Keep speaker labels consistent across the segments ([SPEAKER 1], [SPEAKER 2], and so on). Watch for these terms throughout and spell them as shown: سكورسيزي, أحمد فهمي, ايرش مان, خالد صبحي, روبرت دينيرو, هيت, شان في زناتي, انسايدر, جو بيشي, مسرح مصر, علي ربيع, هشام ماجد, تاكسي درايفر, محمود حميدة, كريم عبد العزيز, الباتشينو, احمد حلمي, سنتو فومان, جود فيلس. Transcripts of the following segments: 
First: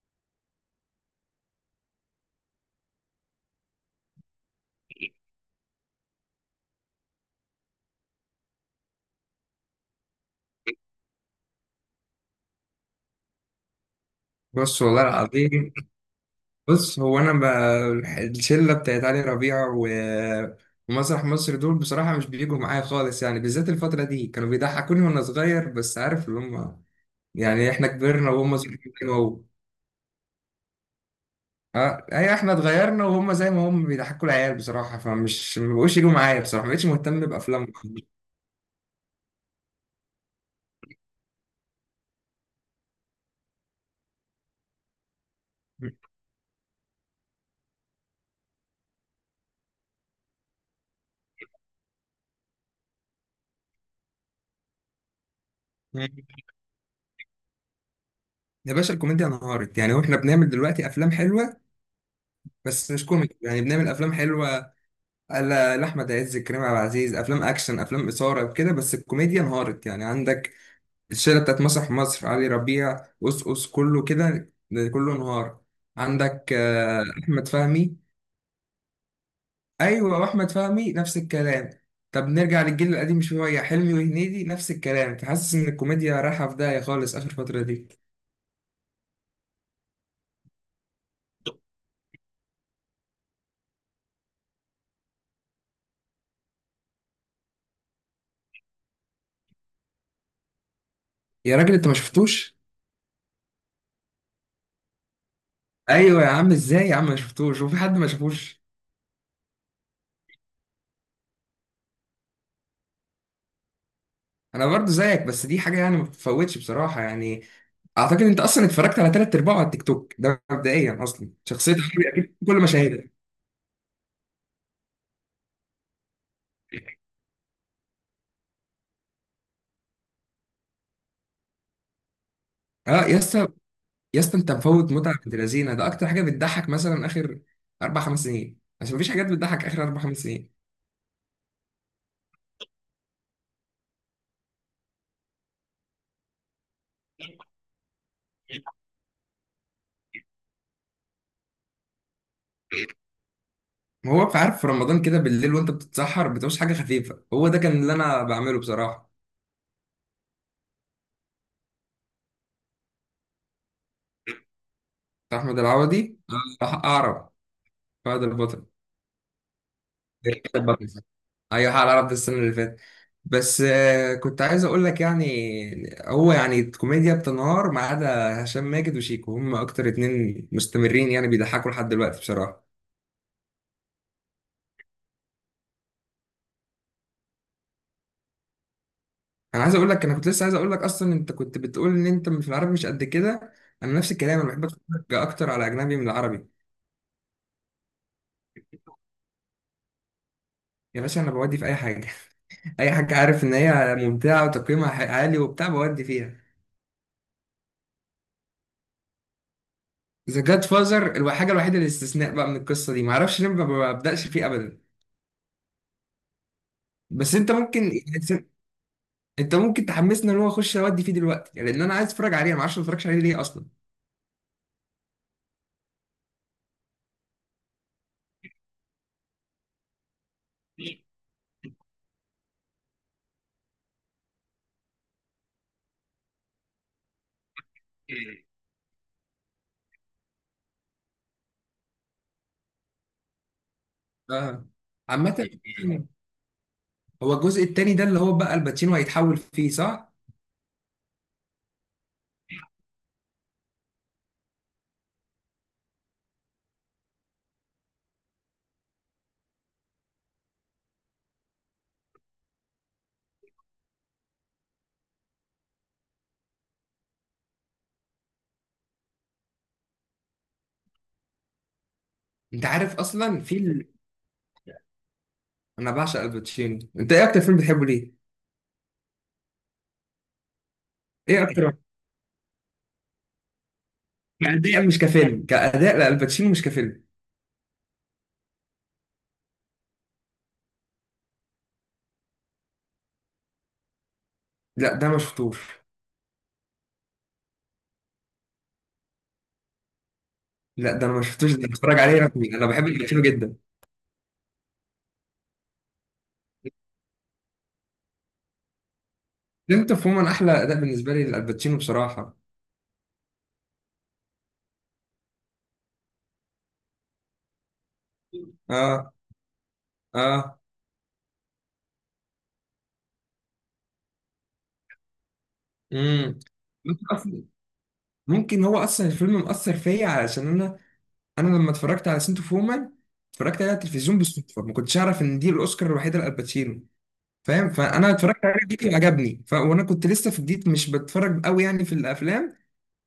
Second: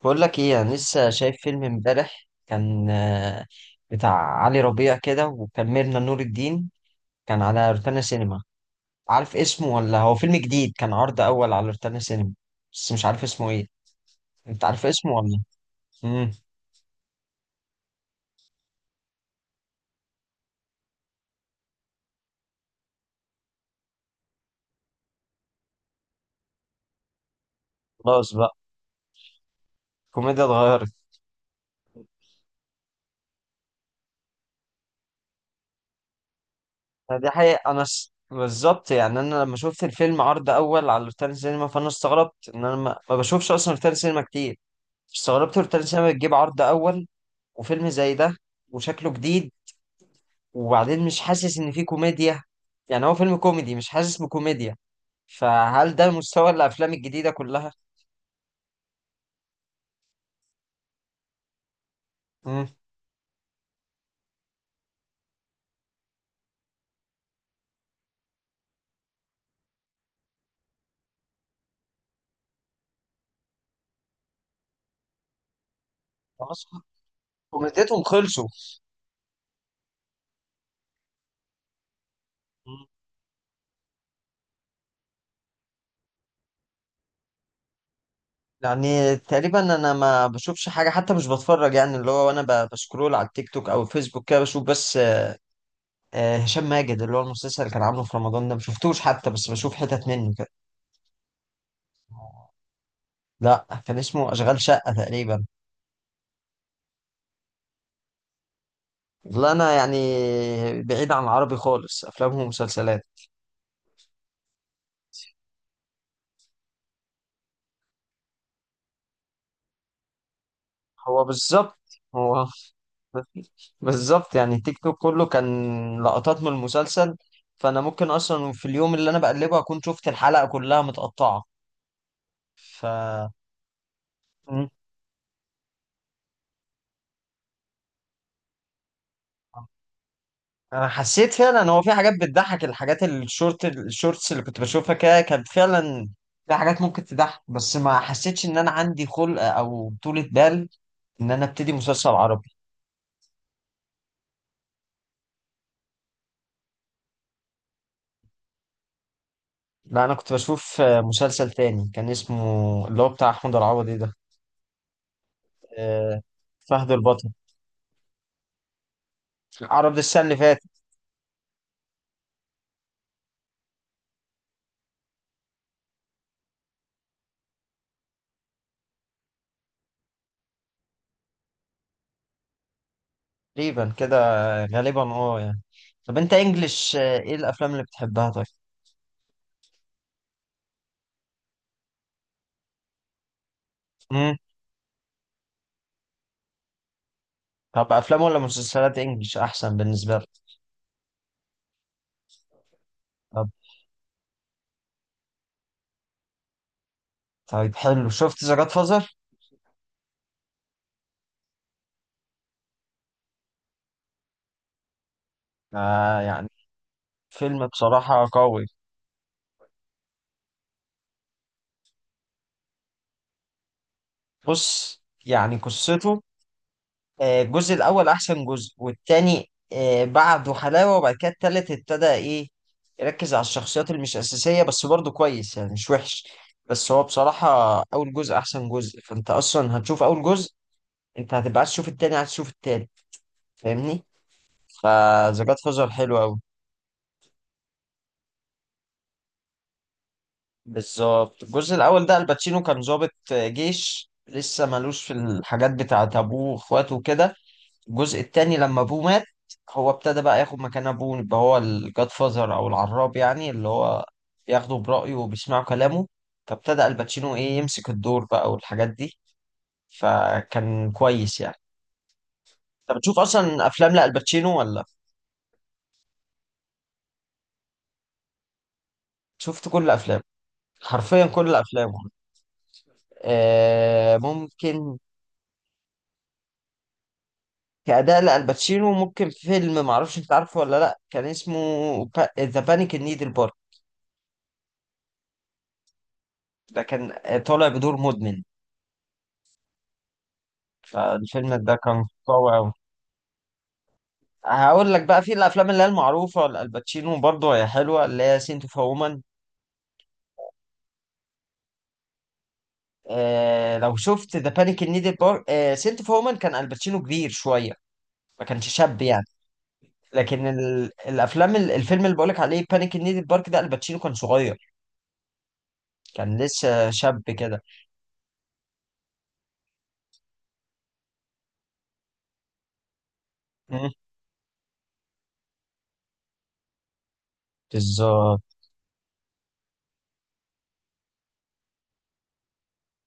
[SPEAKER 1] بقول لك ايه، انا لسه شايف فيلم امبارح كان بتاع علي ربيع كده، وكملنا نور الدين. كان على روتانا سينما. عارف اسمه، ولا هو فيلم جديد كان عرض اول على روتانا سينما؟ بس مش عارف اسمه ايه. انت
[SPEAKER 2] بص
[SPEAKER 1] عارف
[SPEAKER 2] والله
[SPEAKER 1] اسمه ولا؟
[SPEAKER 2] العظيم.
[SPEAKER 1] امم.
[SPEAKER 2] بص هو انا الشله بتاعت علي ربيع ومسرح مصر دول بصراحه مش بيجوا معايا خالص، يعني بالذات الفتره دي كانوا بيضحكوني وانا صغير، بس عارف اللي هم يعني. احنا كبرنا
[SPEAKER 1] خلاص بقى،
[SPEAKER 2] وهم صغيرين كده اهو.
[SPEAKER 1] كوميديا اتغيرت.
[SPEAKER 2] اه ايوه، احنا اتغيرنا وهم زي ما هم بيضحكوا العيال بصراحه، فمش ما بقوش يجوا معايا بصراحه، ما بقتش مهتم
[SPEAKER 1] دي
[SPEAKER 2] بافلامهم.
[SPEAKER 1] حقيقة. بالظبط يعني، انا لما شفت الفيلم عرض اول على روتانا سينما، فانا استغربت ان انا ما بشوفش اصلا روتانا سينما كتير. استغربت روتانا سينما بتجيب عرض اول، وفيلم زي ده، وشكله جديد. وبعدين مش حاسس ان في كوميديا، يعني هو فيلم كوميدي مش حاسس بكوميديا. فهل ده مستوى الافلام الجديده كلها؟
[SPEAKER 2] يا باشا الكوميديا انهارت يعني، واحنا بنعمل دلوقتي افلام حلوه
[SPEAKER 1] مم.
[SPEAKER 2] بس مش كوميدي، يعني بنعمل افلام حلوه. لأحمد عز، كريم عبد العزيز، أفلام أكشن، أفلام إثارة وكده، بس الكوميديا انهارت. يعني عندك الشلة بتاعت مسرح مصر، علي ربيع، أس أس، كله كده، كله انهار. عندك
[SPEAKER 1] خلاص،
[SPEAKER 2] أحمد فهمي.
[SPEAKER 1] كوميديتهم خلصوا.
[SPEAKER 2] أيوة، وأحمد فهمي نفس الكلام. طب نرجع
[SPEAKER 1] مم.
[SPEAKER 2] للجيل القديم شوية، حلمي وهنيدي نفس الكلام، فحاسس إن الكوميديا رايحة في داهية خالص آخر فترة دي.
[SPEAKER 1] يعني تقريبا انا ما بشوفش حاجه، حتى مش بتفرج. يعني اللي هو انا بسكرول على التيك توك او الفيسبوك كده، بشوف بس هشام ماجد، اللي هو المسلسل اللي كان عامله في رمضان ده، ما شفتوش حتى، بس بشوف حتت منه كده.
[SPEAKER 2] يا راجل أنت ما شفتوش؟
[SPEAKER 1] لا، كان اسمه اشغال شقه تقريبا.
[SPEAKER 2] أيوة يا عم، إزاي يا عم ما شفتوش وفي حد ما شافوش؟
[SPEAKER 1] لا انا يعني، بعيد عن العربي خالص، افلام ومسلسلات.
[SPEAKER 2] أنا برضو زيك، بس دي حاجة يعني ما بتتفوتش بصراحة يعني. اعتقد انت اصلا اتفرجت على ثلاث ارباعه على التيك توك ده مبدئيا،
[SPEAKER 1] هو
[SPEAKER 2] اصلا شخصيه
[SPEAKER 1] بالظبط
[SPEAKER 2] حربي اكيد
[SPEAKER 1] هو.
[SPEAKER 2] في كل مشاهدها.
[SPEAKER 1] مفيش. بالظبط يعني، تيك توك كله كان لقطات من المسلسل، فانا ممكن اصلا في اليوم اللي انا بقلبه اكون شفت الحلقة كلها متقطعة. ف
[SPEAKER 2] اه يا اسطى، يا اسطى انت
[SPEAKER 1] مم.
[SPEAKER 2] مفوت متعه بنت لذينه، ده اكتر حاجه بتضحك مثلا اخر اربع خمس سنين، عشان مفيش حاجات بتضحك اخر اربع خمس سنين.
[SPEAKER 1] انا حسيت فعلا، هو في حاجات بتضحك، الحاجات الشورتس اللي كنت بشوفها كده كانت فعلا في حاجات ممكن تضحك، بس ما حسيتش ان انا عندي خلق او طولة بال ان انا ابتدي مسلسل عربي.
[SPEAKER 2] ما هو بقى عارف، في رمضان كده بالليل وانت بتتسحر بتعوز حاجه خفيفه، هو ده كان اللي انا بعمله بصراحه.
[SPEAKER 1] لا انا كنت بشوف مسلسل تاني، كان اسمه اللي هو بتاع احمد العوضي ده،
[SPEAKER 2] بتاع احمد العوضي.
[SPEAKER 1] آه، فهد
[SPEAKER 2] اعرب.
[SPEAKER 1] البطل.
[SPEAKER 2] فهد
[SPEAKER 1] عرض السنة اللي فاتت
[SPEAKER 2] البطل. ايوه، حق العرب ده السنه اللي فاتت. بس كنت عايز اقول لك يعني، هو يعني الكوميديا بتنهار ما عدا هشام ماجد وشيكو، هم اكتر اتنين مستمرين يعني بيضحكوا لحد دلوقتي بصراحه.
[SPEAKER 1] تقريبا كده، غالبا اه يعني. طب، انت انجلش، ايه الافلام اللي بتحبها؟ طيب.
[SPEAKER 2] انا عايز اقول لك، انا كنت لسه عايز اقول لك اصلا، انت كنت بتقول ان انت في العربي مش قد كده، انا نفس
[SPEAKER 1] امم.
[SPEAKER 2] الكلام، انا بحب اتفرج اكتر على اجنبي من العربي.
[SPEAKER 1] طب، افلام ولا مسلسلات انجلش احسن بالنسبه لك؟
[SPEAKER 2] يا باشا انا بودي في اي حاجه اي حاجه عارف
[SPEAKER 1] طب
[SPEAKER 2] ان هي ممتعه وتقييمها عالي وبتاع بودي فيها.
[SPEAKER 1] طيب، حلو، شفت ذا جاد فازر؟
[SPEAKER 2] ذا جاد فازر الحاجه الوحيده الاستثناء بقى من القصه دي، معرفش ليه ما ببداش فيه ابدا.
[SPEAKER 1] آه يعني،
[SPEAKER 2] بس انت
[SPEAKER 1] فيلم
[SPEAKER 2] ممكن،
[SPEAKER 1] بصراحه قوي.
[SPEAKER 2] انت ممكن تحمسنا ان هو اخش اودي فيه دلوقتي، يعني لان انا عايز اتفرج عليه، انا ما اعرفش ما اتفرجش عليه ليه اصلا.
[SPEAKER 1] بص، يعني قصته، الجزء الاول احسن جزء، والتاني بعده حلاوه، وبعد كده التالت ابتدى ايه، يركز على الشخصيات اللي مش اساسيه، بس برضه كويس يعني، مش وحش. بس هو بصراحه اول جزء احسن جزء، فانت اصلا هتشوف اول جزء، انت هتبقى عايز تشوف التاني، عايز تشوف التالت، فاهمني؟
[SPEAKER 2] اه. عامة،
[SPEAKER 1] فذا جاد فازر حلو قوي.
[SPEAKER 2] هو الجزء التاني ده اللي هو بقى الباتشينو هيتحول فيه صح؟
[SPEAKER 1] بالظبط، الجزء الاول ده الباتشينو كان ضابط جيش، لسه مالوش في الحاجات بتاعت ابوه واخواته وكده. الجزء التاني، لما ابوه مات، هو ابتدى بقى ياخد مكان ابوه، يبقى هو الجاد فازر او العراب يعني، اللي هو بياخده برأيه وبيسمعوا كلامه، فابتدى الباتشينو ايه، يمسك الدور بقى والحاجات دي، فكان كويس يعني.
[SPEAKER 2] انت عارف
[SPEAKER 1] انت بتشوف
[SPEAKER 2] اصلا في
[SPEAKER 1] اصلا افلام لألباتشينو ولا؟
[SPEAKER 2] انا بعشق الباتشينو، انت ايه اكتر فيلم بتحبه ليه؟
[SPEAKER 1] شفت كل افلامه، حرفيا
[SPEAKER 2] ايه
[SPEAKER 1] كل
[SPEAKER 2] اكتر؟
[SPEAKER 1] افلامه.
[SPEAKER 2] كأداء
[SPEAKER 1] ممكن،
[SPEAKER 2] مش كفيلم، كأداء، لا الباتشينو، مش كفيلم.
[SPEAKER 1] كأداء لألباتشينو، ممكن فيلم معرفش انت عارفه ولا لأ، كان اسمه ذا بانيك ان نيد البارك.
[SPEAKER 2] لا ده ما شفتوش.
[SPEAKER 1] ده كان طالع بدور مدمن.
[SPEAKER 2] لا ده انا ما شفتوش،
[SPEAKER 1] فالفيلم
[SPEAKER 2] ده
[SPEAKER 1] ده
[SPEAKER 2] بتفرج
[SPEAKER 1] كان
[SPEAKER 2] عليه رقمي،
[SPEAKER 1] قوي
[SPEAKER 2] انا
[SPEAKER 1] أوي.
[SPEAKER 2] بحب الباتشينو جدا.
[SPEAKER 1] هقول لك بقى، في الأفلام اللي هي المعروفة لألباتشينو برضه، هي حلوة اللي هي سنت اوف وومن.
[SPEAKER 2] انت فهمان احلى اداء بالنسبه لي للباتشينو بصراحه.
[SPEAKER 1] آه، لو شفت ذا بانيك ان نيد البارك سنت اوف وومن، كان ألباتشينو كبير شوية، ما كانش شاب
[SPEAKER 2] اه.
[SPEAKER 1] يعني. لكن
[SPEAKER 2] اه.
[SPEAKER 1] الفيلم اللي بقولك عليه بانيك ان نيد البارك ده، الباتشينو كان صغير، كان
[SPEAKER 2] امم،
[SPEAKER 1] لسه
[SPEAKER 2] ممكن
[SPEAKER 1] شاب.
[SPEAKER 2] ممكن هو اصلا الفيلم مأثر فيا علشان انا، انا لما اتفرجت على سنتو فومان اتفرجت عليها على
[SPEAKER 1] كده
[SPEAKER 2] التلفزيون بالصدفه، ما كنتش اعرف ان دي الاوسكار الوحيده لالباتشينو، فاهم؟ فانا
[SPEAKER 1] بالظبط.
[SPEAKER 2] اتفرجت عليه جديد وعجبني وانا كنت لسه في جديد مش بتفرج قوي يعني في الافلام،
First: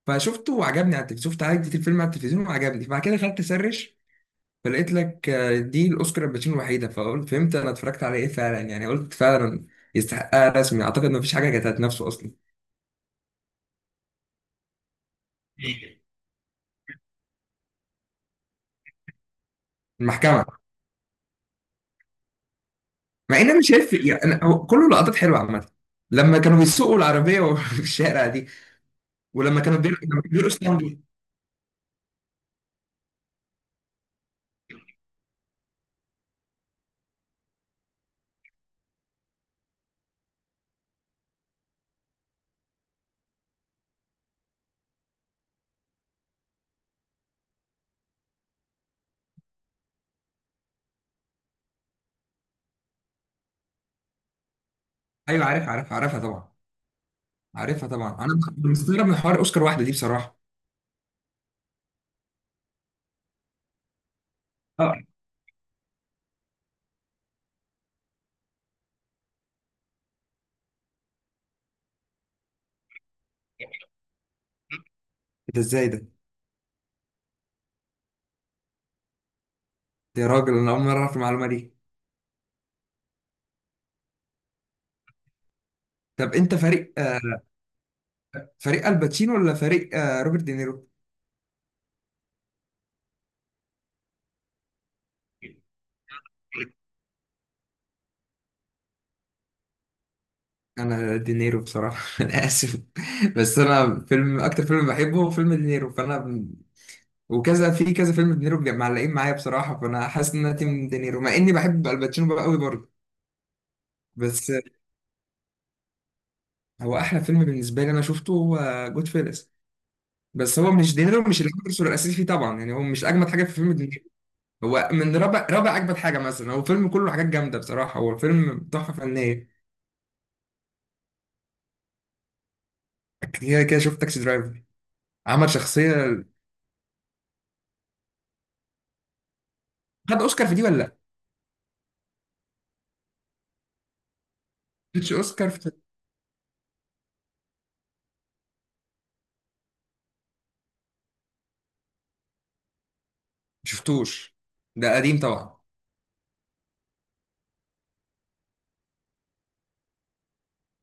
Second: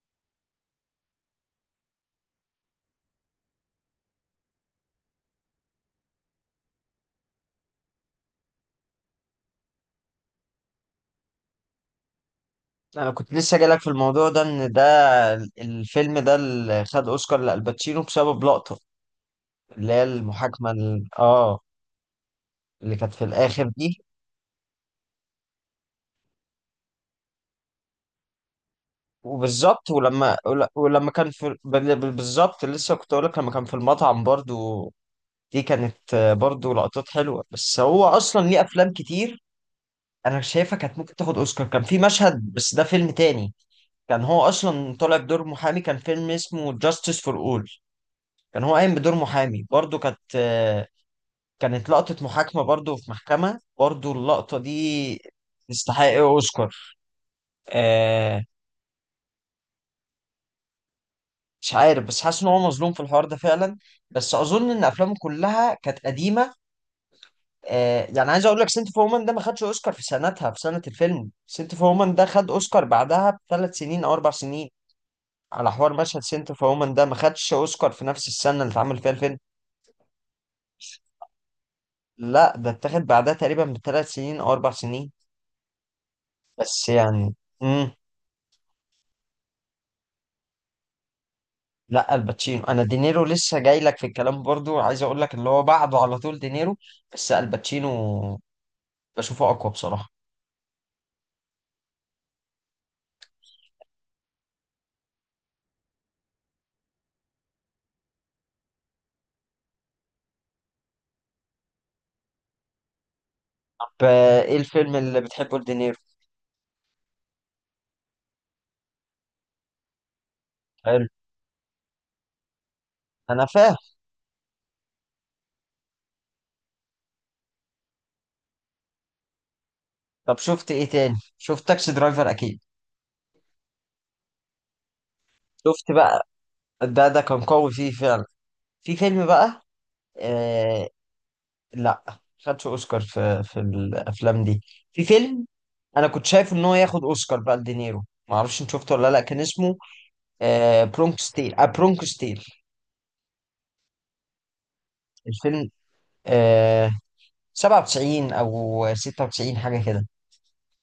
[SPEAKER 2] فشفته وعجبني على التلفزيون، شفت عادي الفيلم على التلفزيون وعجبني، فبعد كده دخلت اسرش، فلقيت لك دي الاوسكار الباتشينو الوحيده، فقلت فهمت انا اتفرجت على ايه فعلا، يعني قلت فعلا يستحقها رسمي، اعتقد ما فيش حاجه كانت هتنافسه اصلا.
[SPEAKER 1] انا كنت لسه جايلك في الموضوع ده، ان ده الفيلم ده اللي خد اوسكار لالباتشينو بسبب لقطه، اللي هي
[SPEAKER 2] المحكمه.
[SPEAKER 1] المحاكمه اللي كانت في
[SPEAKER 2] مع ان انا
[SPEAKER 1] الاخر
[SPEAKER 2] شايف
[SPEAKER 1] دي.
[SPEAKER 2] يعني، أنا هو كله لقطات حلوه عامه، لما كانوا بيسوقوا العربيه في الشارع دي،
[SPEAKER 1] وبالظبط،
[SPEAKER 2] لما كانوا
[SPEAKER 1] ولما
[SPEAKER 2] بيرقصوا تانجو.
[SPEAKER 1] ولما كان في بالظبط لسه كنت اقول لك، لما كان في المطعم برضو، دي كانت برضو لقطات حلوه، بس هو اصلا ليه افلام كتير انا شايفها كانت ممكن تاخد اوسكار، كان في مشهد بس ده فيلم تاني، كان هو اصلا طالع بدور محامي، كان فيلم اسمه جاستس فور اول، كان هو قايم بدور محامي برضو، كانت لقطة محاكمة برضو، في محكمة برضو، اللقطة دي
[SPEAKER 2] ايوه عارف، عارف،
[SPEAKER 1] تستحق
[SPEAKER 2] عارفها طبعا.
[SPEAKER 1] أوسكار.
[SPEAKER 2] عارفها طبعا، انا
[SPEAKER 1] آه،
[SPEAKER 2] مستغرب من حوار اوسكار واحده دي بصراحه.
[SPEAKER 1] مش عارف، بس حاسس إن هو مظلوم في الحوار ده فعلا، بس أظن إن
[SPEAKER 2] اه.
[SPEAKER 1] أفلامه كلها كانت قديمة. يعني عايز أقول لك، سنت اوف وومن ده ما خدش أوسكار في سنتها، في سنة الفيلم، سنت اوف وومن ده خد أوسكار بعدها بـ3 سنين أو 4 سنين،
[SPEAKER 2] ده
[SPEAKER 1] على
[SPEAKER 2] ازاي
[SPEAKER 1] حوار
[SPEAKER 2] ده؟
[SPEAKER 1] مشهد سنت اوف وومن، ده ما خدش أوسكار في نفس السنة اللي اتعمل فيها الفيلم.
[SPEAKER 2] ده يا راجل انا اول مره اعرف المعلومه دي.
[SPEAKER 1] لا، ده اتاخد بعدها تقريبا بـ3 سنين أو 4 سنين،
[SPEAKER 2] طب انت
[SPEAKER 1] بس
[SPEAKER 2] فريق
[SPEAKER 1] يعني. امم.
[SPEAKER 2] فريق الباتشينو ولا فريق روبرت دينيرو؟
[SPEAKER 1] لا، الباتشينو. انا دينيرو لسه جاي لك في الكلام برضو، عايز اقول لك اللي هو بعده على طول دينيرو، بس الباتشينو بشوفه اقوى بصراحة.
[SPEAKER 2] انا دينيرو بصراحه انا اسف. بس انا فيلم اكتر فيلم بحبه هو فيلم دينيرو فانا، وكذا في كذا فيلم دينيرو معلقين معايا بصراحه، فانا حاسس ان انا تيم دينيرو، مع اني بحب الباتشينو بقى قوي برضه.
[SPEAKER 1] طب،
[SPEAKER 2] بس
[SPEAKER 1] ايه الفيلم اللي بتحبه لدينيرو؟
[SPEAKER 2] هو احلى فيلم بالنسبه لي انا شفته هو جود فيلس، بس هو مش
[SPEAKER 1] حلو،
[SPEAKER 2] دينيرو مش العنصر الاساسي فيه طبعا، يعني هو مش اجمد حاجه
[SPEAKER 1] انا
[SPEAKER 2] في فيلم
[SPEAKER 1] فاهم.
[SPEAKER 2] دينيرو. هو من رابع رابع اجمد حاجه مثلا، هو فيلم كله حاجات جامده بصراحه، هو الفيلم تحفه فنيه.
[SPEAKER 1] طب شفت ايه تاني؟ شفت تاكسي درايفر اكيد.
[SPEAKER 2] كده كده شفت تاكسي درايفر، عمل
[SPEAKER 1] شفت
[SPEAKER 2] شخصيه.
[SPEAKER 1] بقى، ده كان قوي فيه فعلا. في فيلم بقى،
[SPEAKER 2] خد اوسكار في دي ولا
[SPEAKER 1] آه،
[SPEAKER 2] لا؟
[SPEAKER 1] لا خدش اوسكار في الافلام دي. في
[SPEAKER 2] مش
[SPEAKER 1] فيلم
[SPEAKER 2] اوسكار في.
[SPEAKER 1] انا كنت شايف ان هو ياخد اوسكار بقى لدينيرو، معرفش انت شفته ولا لا، كان اسمه برونكوستيل
[SPEAKER 2] ما شفتوش، ده قديم طبعا.
[SPEAKER 1] الفيلم آه 97 او 96 حاجه كده.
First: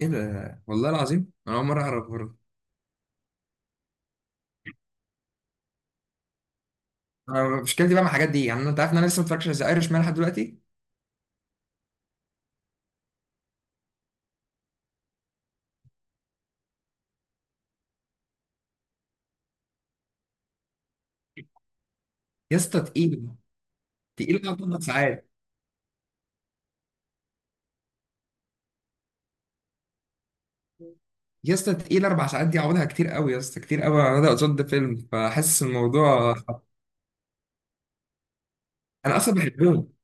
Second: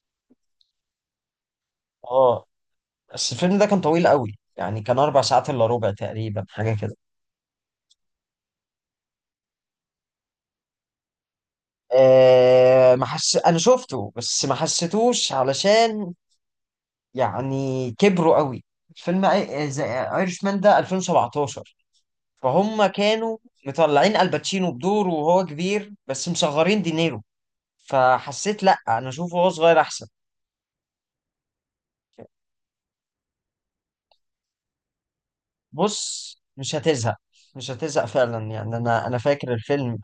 [SPEAKER 2] ايه ده والله العظيم انا اول مره اعرف.
[SPEAKER 1] اه، بس الفيلم ده كان طويل قوي يعني، كان 4 ساعات الا ربع تقريبا حاجه كده.
[SPEAKER 2] أنا مشكلتي بقى مع الحاجات دي، يعني انت عارف ان انا لسه ما اتفرجتش على ايرش مان لحد دلوقتي.
[SPEAKER 1] آه، ما حس انا شفته بس ما حسيتوش، علشان يعني كبروا قوي، فيلم ايرش مان ده 2017،
[SPEAKER 2] يا اسطى
[SPEAKER 1] فهم
[SPEAKER 2] تقيل،
[SPEAKER 1] كانوا مطلعين
[SPEAKER 2] تقيل أوي
[SPEAKER 1] الباتشينو
[SPEAKER 2] اربع
[SPEAKER 1] بدور
[SPEAKER 2] ساعات.
[SPEAKER 1] وهو كبير، بس مصغرين دينيرو، فحسيت لا، انا اشوفه وهو صغير احسن.
[SPEAKER 2] يا اسطى تقيل، اربع ساعات دي عوضها كتير قوي يا اسطى، كتير قوي، انا قصاد فيلم فحاسس الموضوع.
[SPEAKER 1] بص مش هتزهق، مش هتزهق فعلا يعني، انا
[SPEAKER 2] انا
[SPEAKER 1] انا
[SPEAKER 2] اصلا
[SPEAKER 1] فاكر
[SPEAKER 2] بحبهم.
[SPEAKER 1] الفيلم.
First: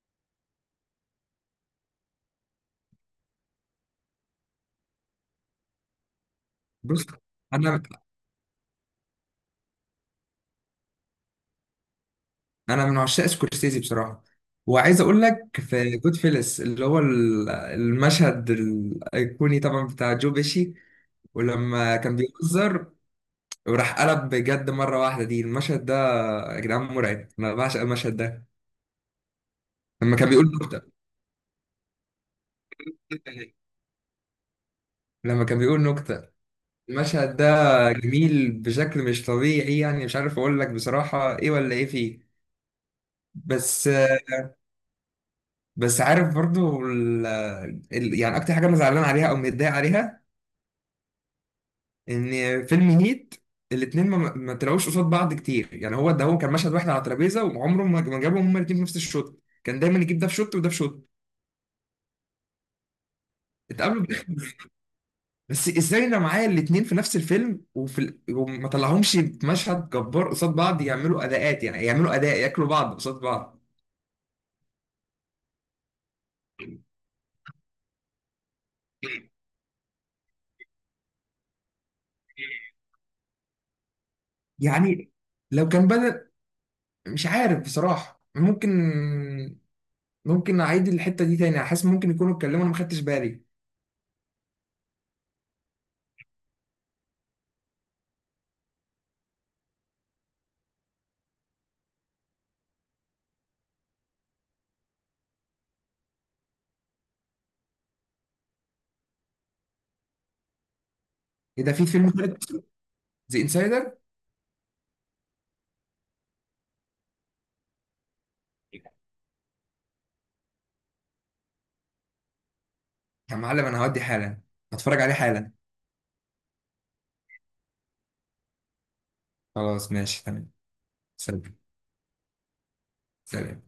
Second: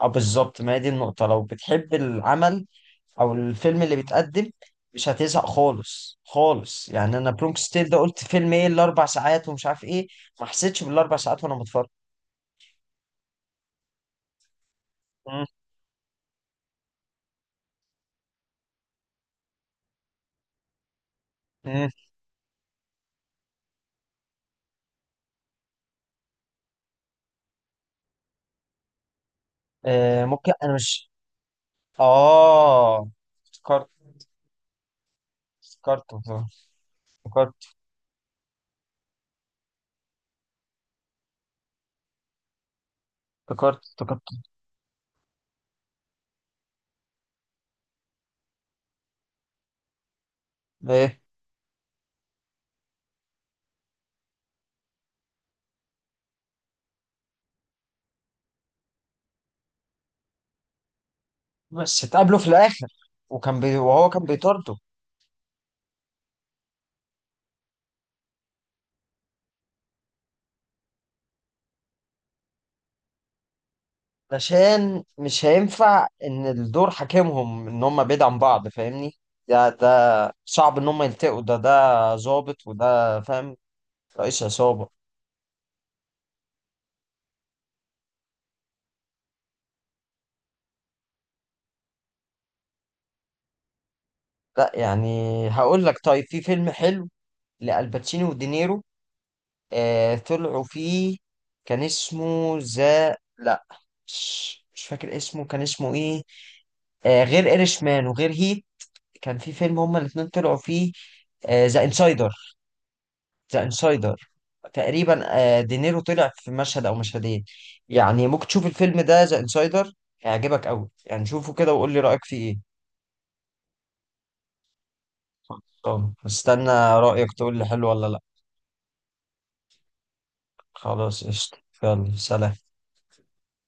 [SPEAKER 1] اه بالظبط، ما هي دي النقطة، لو بتحب العمل او الفيلم اللي بيتقدم مش هتزهق خالص خالص
[SPEAKER 2] بص،
[SPEAKER 1] يعني. انا برونكو
[SPEAKER 2] انا
[SPEAKER 1] ستيل ده قلت فيلم ايه، الاربع ساعات ومش عارف ايه، ما حسيتش بالاربع ساعات وانا بتفرج.
[SPEAKER 2] انا من عشاق سكورسيزي بصراحه، وعايز اقول
[SPEAKER 1] مم.
[SPEAKER 2] لك في جود فيلس اللي هو المشهد الايقوني طبعا بتاع جو بيشي،
[SPEAKER 1] مم.
[SPEAKER 2] ولما كان بيهزر وراح قلب بجد مره واحده دي، المشهد ده يا جدعان مرعب، انا بعشق المشهد ده. لما
[SPEAKER 1] آه
[SPEAKER 2] كان بيقول،
[SPEAKER 1] ممكن انا مش. اه، افتكرت.
[SPEAKER 2] لما كان بيقول
[SPEAKER 1] افتكرت.
[SPEAKER 2] نكتة،
[SPEAKER 1] افتكرت
[SPEAKER 2] المشهد ده جميل بشكل مش طبيعي، يعني مش عارف اقول لك بصراحة ايه ولا ايه فيه.
[SPEAKER 1] افتكرت
[SPEAKER 2] بس،
[SPEAKER 1] افتكرت.
[SPEAKER 2] بس عارف برضو يعني اكتر حاجة انا زعلان عليها او متضايق عليها،
[SPEAKER 1] ايه؟
[SPEAKER 2] ان فيلم هيت الاتنين ما طلعوش قصاد بعض كتير، يعني هو ده، هو كان مشهد واحد على ترابيزة وعمره ما جابهم هما الاتنين في نفس الشوت، كان دايما يجيب ده في شوت وده في شوت.
[SPEAKER 1] بس اتقابلوا في الاخر،
[SPEAKER 2] اتقابلوا،
[SPEAKER 1] وهو كان بيطارده.
[SPEAKER 2] بس ازاي انا معايا الاتنين في نفس الفيلم وفي وما طلعهمش في مشهد جبار قصاد بعض، يعملوا اداءات، يعني يعملوا اداء ياكلوا بعض قصاد بعض.
[SPEAKER 1] علشان مش هينفع ان الدور حاكمهم ان هم بعيد عن بعض، فاهمني؟ ده صعب ان هم يلتقوا. ده ظابط، وده فاهم رئيس عصابة.
[SPEAKER 2] يعني لو كان بدل، مش عارف بصراحة، ممكن، ممكن اعيد الحتة دي تاني، حاسس ممكن يكونوا اتكلموا انا ما خدتش بالي.
[SPEAKER 1] لا يعني، هقول لك طيب، في فيلم حلو لألباتشيني ودينيرو، آه، طلعوا فيه، كان اسمه ذا لا مش فاكر اسمه كان اسمه ايه، آه، غير ايرش مان وغير هيت، كان في فيلم هما الاتنين طلعوا فيه،
[SPEAKER 2] ايه ده،
[SPEAKER 1] ذا
[SPEAKER 2] في فيلم تالت؟
[SPEAKER 1] انسايدر.
[SPEAKER 2] ذا
[SPEAKER 1] ذا
[SPEAKER 2] انسايدر.
[SPEAKER 1] انسايدر تقريبا، دينيرو طلع في مشهد او مشهدين، يعني ممكن تشوف الفيلم ده ذا انسايدر، هيعجبك قوي يعني، شوفه كده وقول لي رايك فيه ايه.
[SPEAKER 2] يا معلم انا هودي حالا، هتفرج عليه حالا.
[SPEAKER 1] طب استنى، رايك تقول لي حلو ولا لا.
[SPEAKER 2] خلاص ماشي تمام.
[SPEAKER 1] خلاص قشطة.
[SPEAKER 2] سلام.
[SPEAKER 1] يلا، سلام.
[SPEAKER 2] سلام.